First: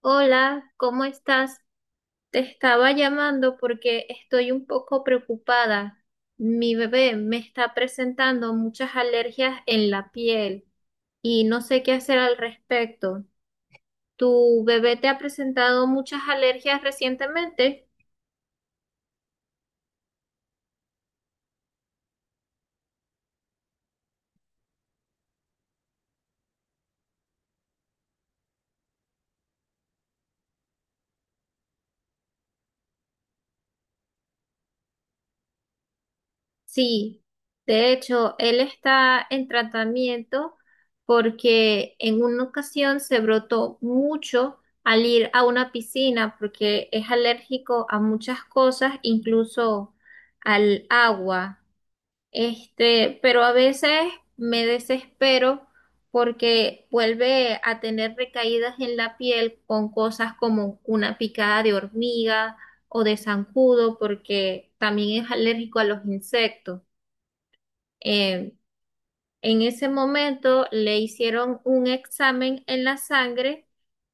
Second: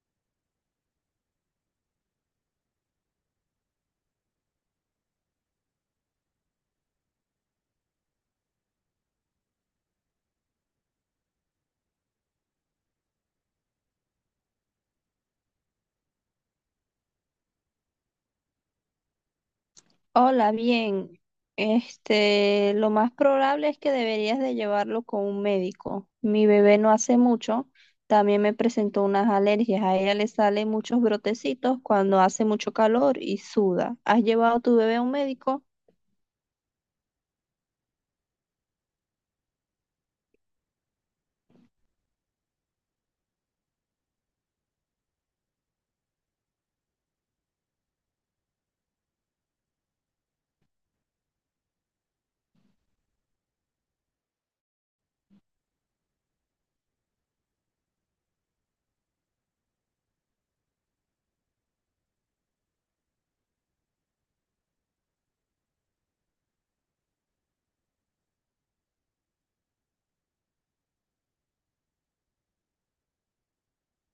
Hola, ¿cómo estás? Te estaba llamando porque estoy un poco preocupada. Mi bebé me está presentando muchas alergias en la piel y no sé qué hacer al respecto. ¿Tu bebé te ha presentado muchas alergias recientemente? Hola, bien. Lo más probable es que deberías de llevarlo con un médico. Mi bebé no hace mucho, también me presentó unas alergias. A ella le salen muchos brotecitos cuando hace mucho calor y suda. ¿Has llevado a tu bebé a un médico? Sí, de hecho, él está en tratamiento porque en una ocasión se brotó mucho al ir a una piscina porque es alérgico a muchas cosas, incluso al agua. Pero a veces me desespero porque vuelve a tener recaídas en la piel con cosas como una picada de hormiga o de zancudo porque también es alérgico a los insectos. Eh, en ese momento le hicieron un examen en la sangre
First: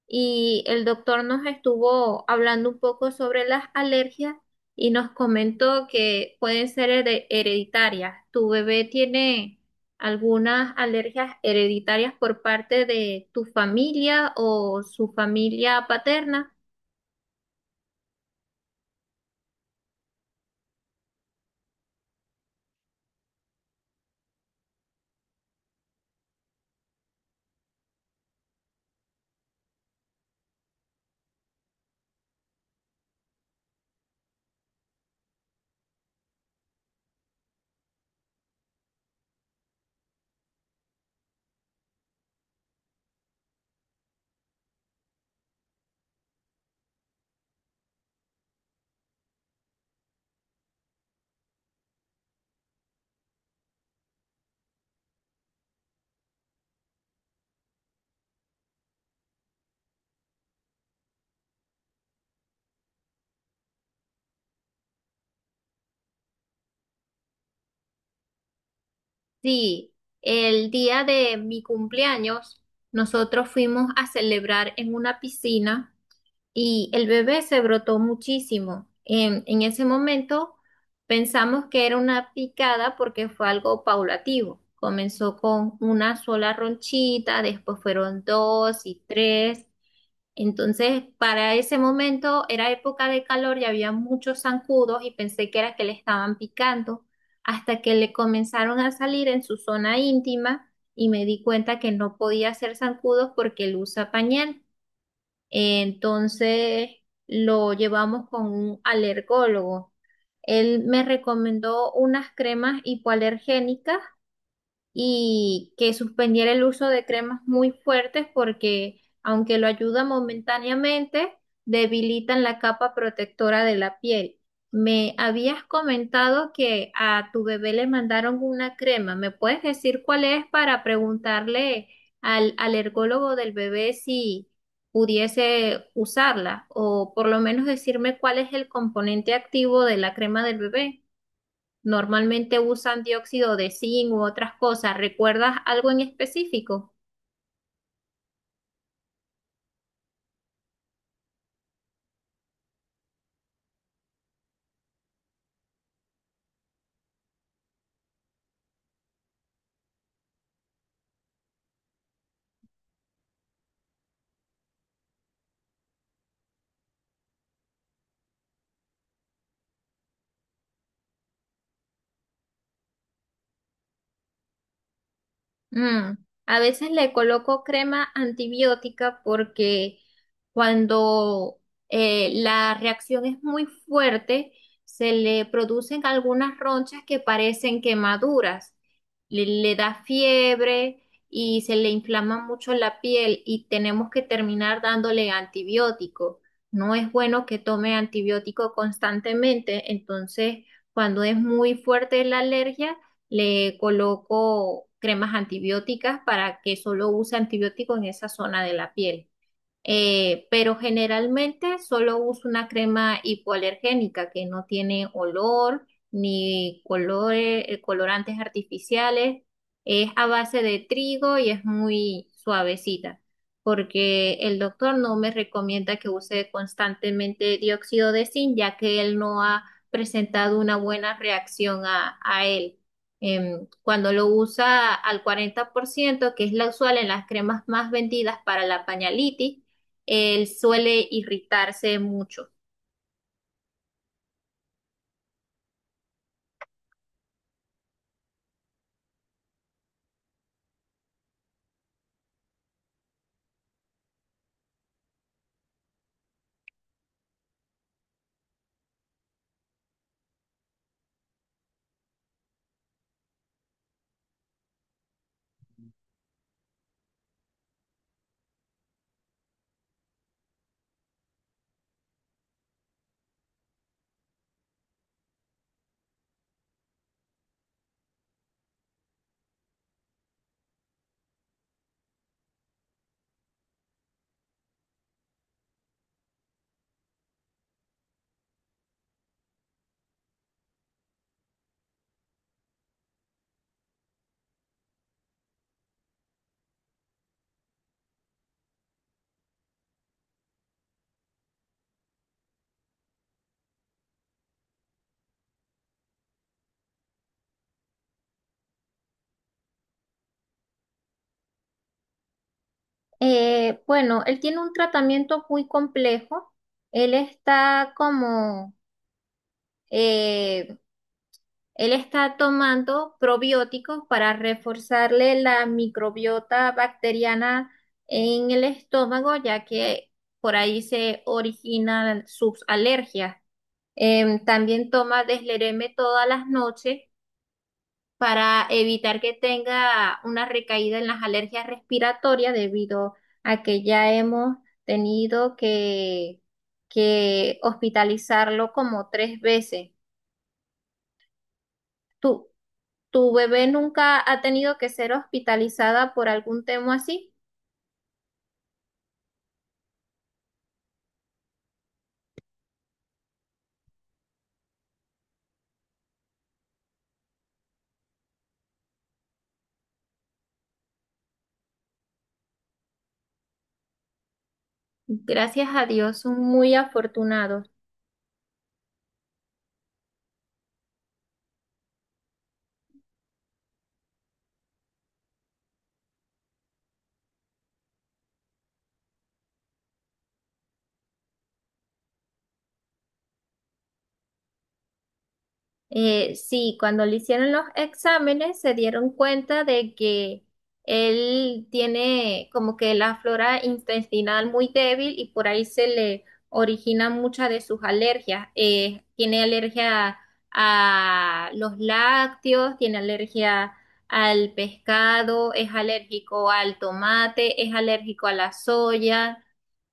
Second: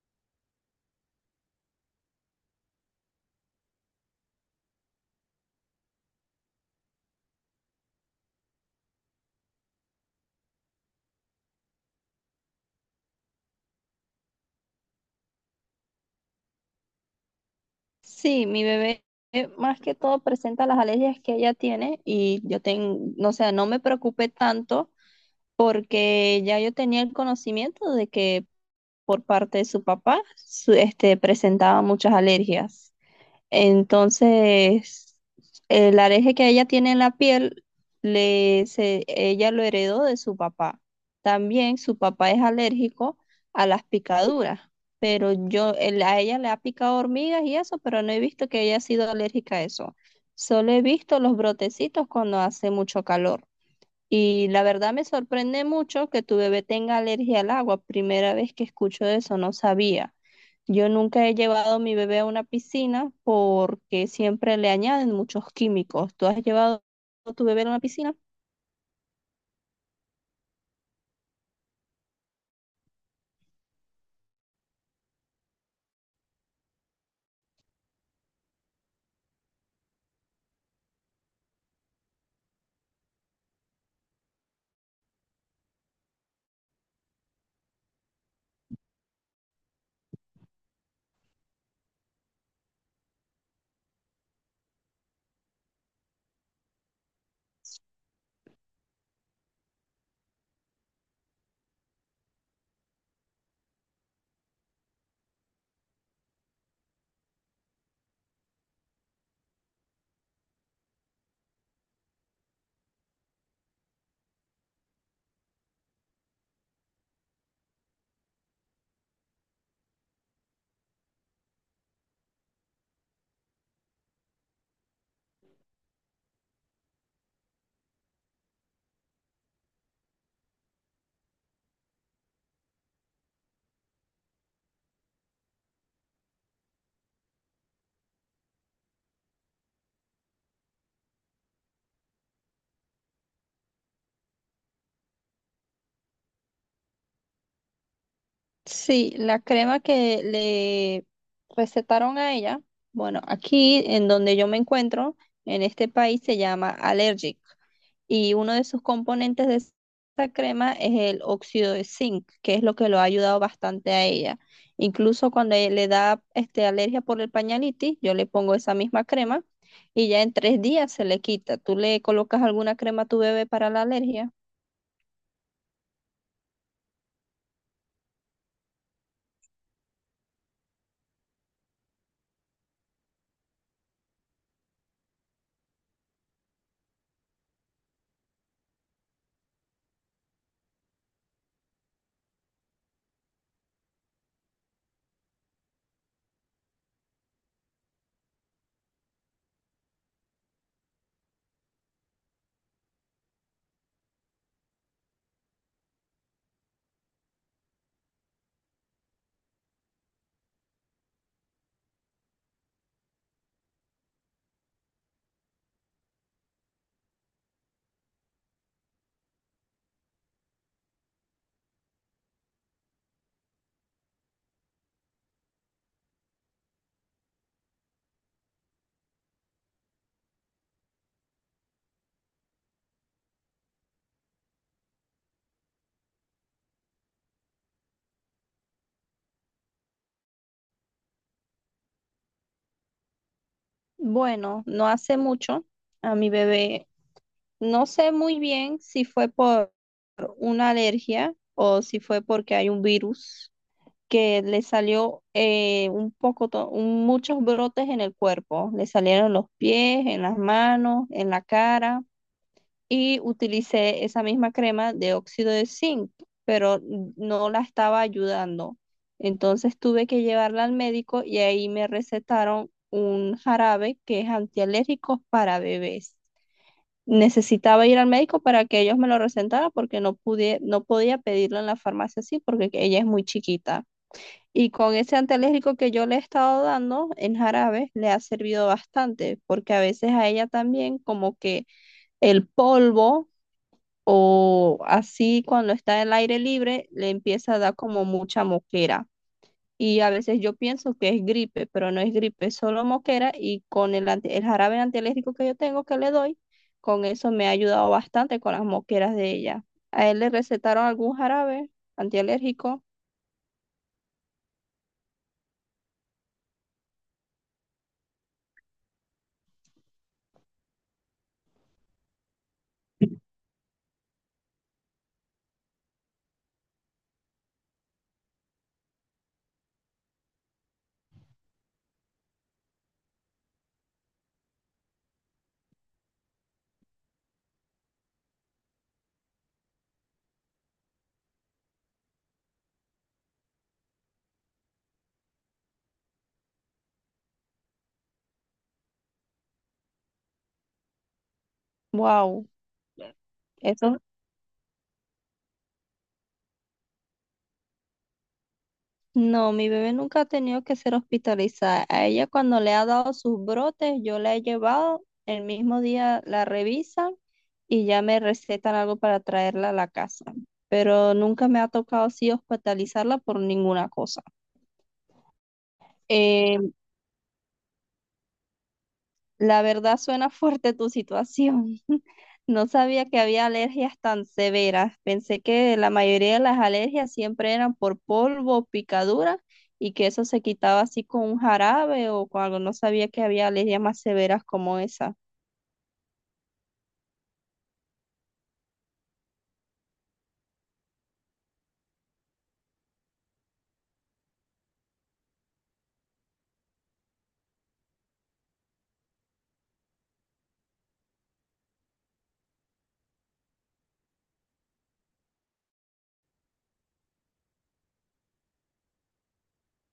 y el doctor nos estuvo hablando un poco sobre las alergias y nos comentó que pueden ser hereditarias. ¿Tu bebé tiene algunas alergias hereditarias por parte de tu familia o su familia paterna? Sí, mi bebé más que todo presenta las alergias que ella tiene y yo tengo, no sé, no me preocupé tanto porque ya yo tenía el conocimiento de que por parte de su papá, presentaba muchas alergias. Entonces, el alergia que ella tiene en la piel, le, se- ella lo heredó de su papá. También su papá es alérgico a las picaduras, pero a ella le ha picado hormigas y eso, pero no he visto que haya sido alérgica a eso. Solo he visto los brotecitos cuando hace mucho calor. Y la verdad me sorprende mucho que tu bebé tenga alergia al agua. Primera vez que escucho eso, no sabía. Yo nunca he llevado a mi bebé a una piscina porque siempre le añaden muchos químicos. ¿Tú has llevado a tu bebé a una piscina? Sí, el día de mi cumpleaños nosotros fuimos a celebrar en una piscina y el bebé se brotó muchísimo. En ese momento pensamos que era una picada porque fue algo paulativo. Comenzó con una sola ronchita, después fueron dos y tres. Entonces, para ese momento era época de calor y había muchos zancudos y pensé que era que le estaban picando hasta que le comenzaron a salir en su zona íntima y me di cuenta que no podía hacer zancudos porque él usa pañal. Entonces lo llevamos con un alergólogo. Él me recomendó unas cremas hipoalergénicas y que suspendiera el uso de cremas muy fuertes porque, aunque lo ayuda momentáneamente, debilitan la capa protectora de la piel. Me habías comentado que a tu bebé le mandaron una crema. ¿Me puedes decir cuál es para preguntarle al alergólogo del bebé si pudiese usarla o por lo menos decirme cuál es el componente activo de la crema del bebé? Normalmente usan dióxido de zinc u otras cosas. ¿Recuerdas algo en específico? Sí, la crema que le recetaron a ella, bueno, aquí en donde yo me encuentro, en este país se llama Allergic y uno de sus componentes de esa crema es el óxido de zinc, que es lo que lo ha ayudado bastante a ella. Incluso cuando le da alergia por el pañalitis, yo le pongo esa misma crema y ya en tres días se le quita. ¿Tú le colocas alguna crema a tu bebé para la alergia? Mm, A veces le coloco crema antibiótica porque cuando la reacción es muy fuerte, se le producen algunas ronchas que parecen quemaduras. Le da fiebre y se le inflama mucho la piel y tenemos que terminar dándole antibiótico. No es bueno que tome antibiótico constantemente, entonces cuando es muy fuerte la alergia, le coloco cremas antibióticas para que solo use antibiótico en esa zona de la piel. Pero generalmente solo uso una crema hipoalergénica que no tiene olor ni colorantes artificiales. Es a base de trigo y es muy suavecita, porque el doctor no me recomienda que use constantemente dióxido de zinc, ya que él no ha presentado una buena reacción a él. Cuando lo usa al 40%, que es la usual en las cremas más vendidas para la pañalitis, él suele irritarse mucho. Bueno, no hace mucho. A mi bebé No sé muy bien si fue por una alergia o si fue porque hay un virus que le salió un poco, muchos brotes en el cuerpo. Le salieron en los pies, en las manos, en la cara y utilicé esa misma crema de óxido de zinc, pero no la estaba ayudando. Entonces tuve que llevarla al médico y ahí me recetaron un jarabe que es antialérgico para bebés. Necesitaba ir al médico para que ellos me lo recetaran porque no podía pedirlo en la farmacia así porque que ella es muy chiquita. Y con ese antialérgico que yo le he estado dando en jarabe, le ha servido bastante, porque a veces a ella también como que el polvo o así cuando está en el aire libre, le empieza a dar como mucha moquera. Y a veces yo pienso que es gripe, pero no es gripe, es solo moquera y con el jarabe antialérgico que yo tengo que le doy, con eso me ha ayudado bastante con las moqueras de ella. ¿A él le recetaron algún jarabe antialérgico? Bueno, él tiene un tratamiento muy complejo. Él está como, eh, él está tomando probióticos para reforzarle la microbiota bacteriana en el estómago, ya que por ahí se originan sus alergias. También toma deslereme todas las noches para evitar que tenga una recaída en las alergias respiratorias debido a que ya hemos tenido que hospitalizarlo como tres veces. Wow. ¿Tu, tu bebé nunca ha tenido que ser hospitalizada por algún tema así? No, mi bebé nunca ha tenido que ser hospitalizada. A ella cuando le ha dado sus brotes, yo la he llevado, el mismo día la revisan y ya me recetan algo para traerla a la casa. Pero nunca me ha tocado así hospitalizarla por ninguna cosa. Gracias a Dios, son Eh, muy afortunados. la verdad suena fuerte tu situación. No sabía que había alergias tan severas. Pensé que la mayoría de las alergias siempre eran por polvo, picadura y que eso se quitaba así con un jarabe o con algo. No sabía que había alergias más severas como esa. Sí, cuando le hicieron los exámenes se dieron cuenta de que él tiene como que la flora intestinal muy débil y por ahí se le originan muchas de sus alergias. Tiene alergia a los lácteos, tiene alergia al pescado, es alérgico al tomate, es alérgico a la soya,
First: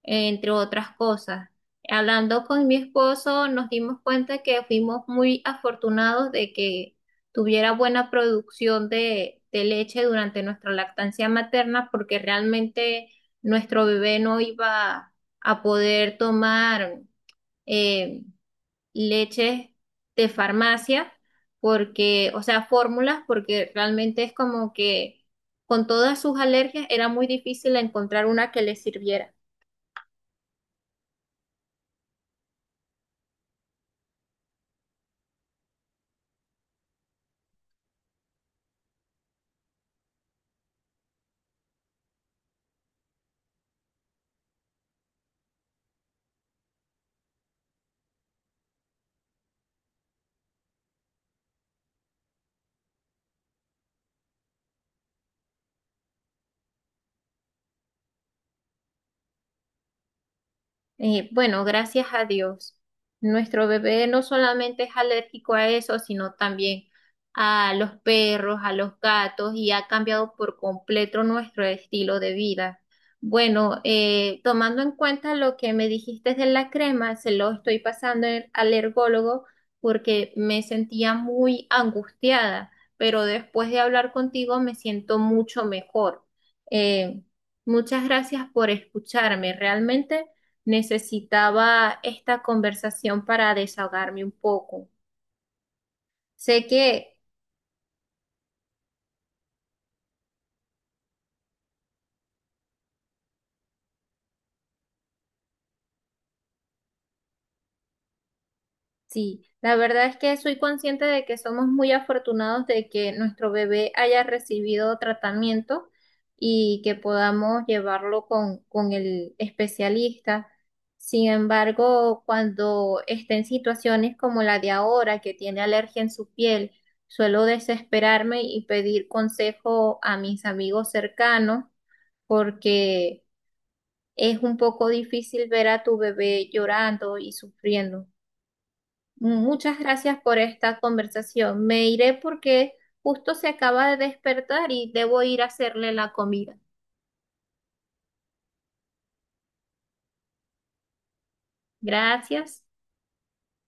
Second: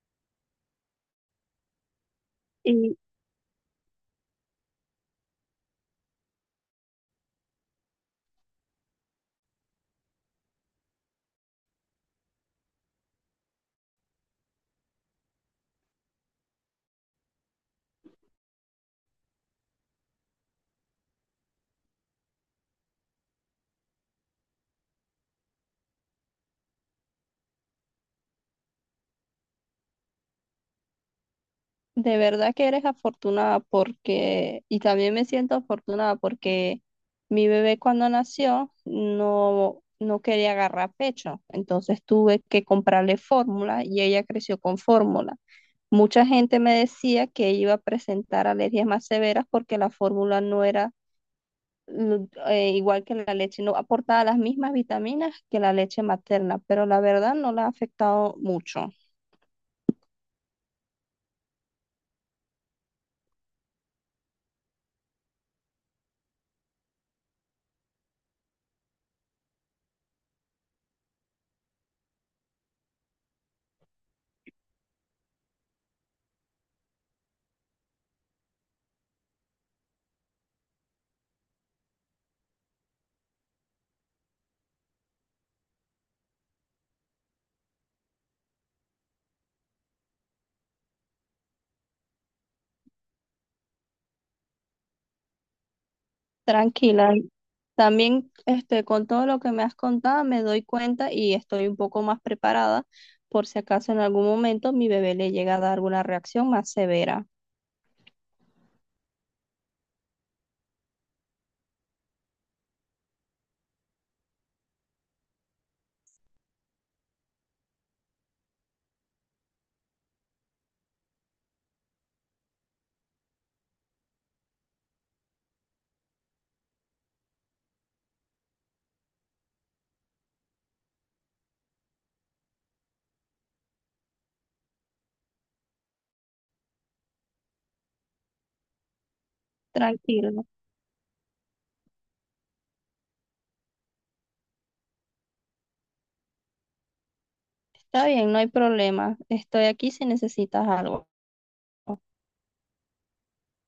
entre otras cosas. Hablando con mi Y esposo, nos dimos cuenta que fuimos muy afortunados de que tuviera buena producción de leche durante nuestra lactancia materna, porque realmente nuestro bebé no iba a poder tomar eh, leches de farmacia, porque, o sea, fórmulas, porque realmente es como que con todas sus alergias era muy difícil encontrar una que le sirviera. de verdad que eres afortunada porque, y también me siento afortunada porque mi bebé cuando nació no quería agarrar pecho. Entonces tuve que comprarle fórmula y ella creció con fórmula. Mucha gente me decía que iba a presentar alergias más severas porque la fórmula no era igual que la leche, no aportaba las mismas vitaminas que la leche materna, pero la verdad no la ha afectado mucho. Bueno, gracias a Dios. Nuestro bebé no solamente es alérgico a eso, sino también a los perros, a los gatos, y ha cambiado por completo nuestro estilo de vida. Bueno, tomando en cuenta lo que me dijiste de la crema, se lo estoy pasando al ergólogo porque me sentía muy angustiada, pero después de hablar contigo me siento mucho mejor. Eh, Muchas gracias por escucharme. Realmente necesitaba esta conversación para desahogarme un poco. Sé que Tranquila. También con todo lo que me has contado me doy cuenta y estoy un poco más preparada por si acaso en algún momento mi bebé le llega a dar alguna reacción más severa. sí, la verdad es que soy consciente de que somos muy afortunados de que nuestro bebé haya recibido tratamiento y que podamos llevarlo con el especialista. Sin embargo, cuando esté en situaciones como la de ahora, que tiene alergia en su piel, suelo desesperarme y pedir consejo a mis amigos cercanos porque es un poco difícil ver a tu bebé llorando y sufriendo. Muchas gracias por Tranquilo. esta conversación. Me iré porque justo se acaba de despertar y debo ir a hacerle la comida. Está bien, no hay problema. Estoy aquí si necesitas algo. Gracias.